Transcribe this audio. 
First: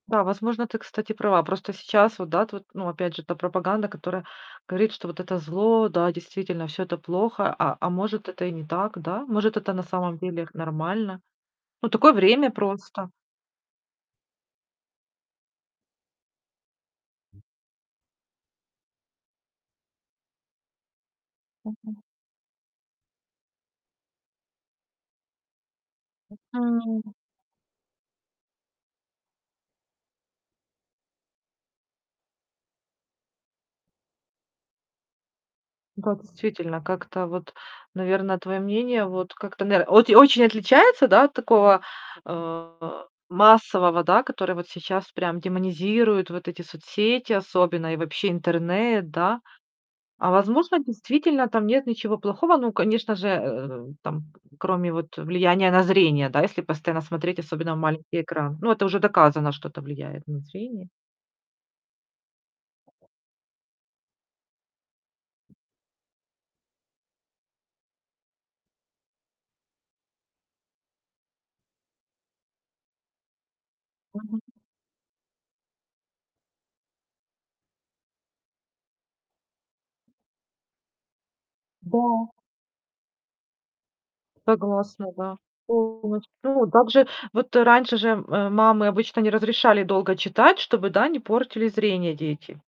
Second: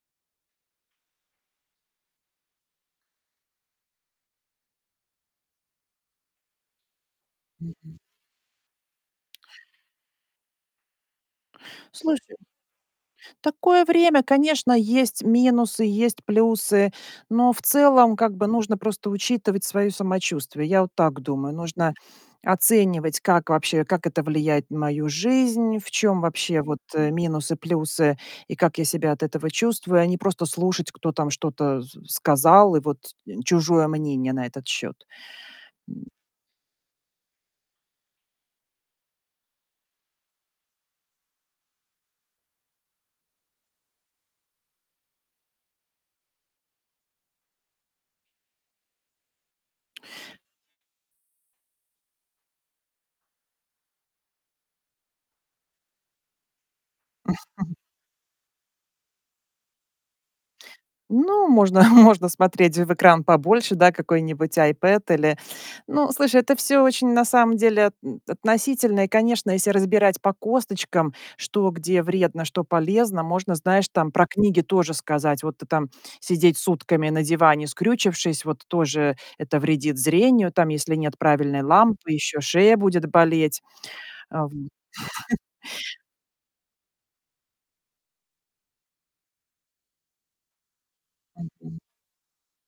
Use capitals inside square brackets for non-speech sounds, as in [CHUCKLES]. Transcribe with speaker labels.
Speaker 1: Да, возможно, ты, кстати, права. Просто сейчас вот, да, тут, ну опять же, та пропаганда, которая говорит, что вот это зло, да, действительно всё это плохо, а а
Speaker 2: М-м.
Speaker 1: может, это и не так, да? Может, это на самом деле х нормально? Ну такое
Speaker 2: Слушай,
Speaker 1: время просто.
Speaker 2: такое время. Конечно, есть минусы, есть плюсы, но в целом, как бы, нужно просто учитывать своё самочувствие. Я вот так думаю. Нужно оценивать, как вообще, как это влияет на мою жизнь, в чём вообще вот, э,
Speaker 1: М.
Speaker 2: минусы, плюсы и как я себя от этого чувствую, а не просто слушать, кто там что-то с сказал, и вот, э, чужое мнение на этот счёт.
Speaker 1: Ну
Speaker 2: [GRUNTS]
Speaker 1: как, действительно, как-то вот, наверное, твоё мнение вот как-то, нар вот и очень отличается да, от такого, э, массового, да, который вот сейчас прям демонизирует вот эти соцсети особенно и вообще интернет, да? А возможно, действительно там нет ничего плохого? Ну, конечно же, э, там кроме вот, э, влияния на зрение, да, если постоянно смотреть, особенно
Speaker 2: [CHUCKLES]
Speaker 1: в маленький экран. Ну это уже доказано, что это влияет на зрение.
Speaker 2: Ну, можно можно смотреть в экран побольше, да, какой-нибудь iPad или Ну, слушай, это всё очень на самом деле от относительно. И, конечно, если разбирать по косточкам, что где вредно, что полезно, можно, знаешь, там про
Speaker 1: Мгм.
Speaker 2: книги тоже сказать. Вот ты там сидеть сутками на диване, скрючившись, вот тоже это вредит зрению. Там, если нет правильной лампы,
Speaker 1: Да.
Speaker 2: ещё шея будет болеть. А, в м
Speaker 1: Согласна, да.
Speaker 2: [CHUCKLES]
Speaker 1: [UNINTELLIGIBLE] Ну также вот раньше же, э, мамы обычно не разрешали долго читать, чтобы, да, не портили
Speaker 2: Мгм.
Speaker 1: зрение дети.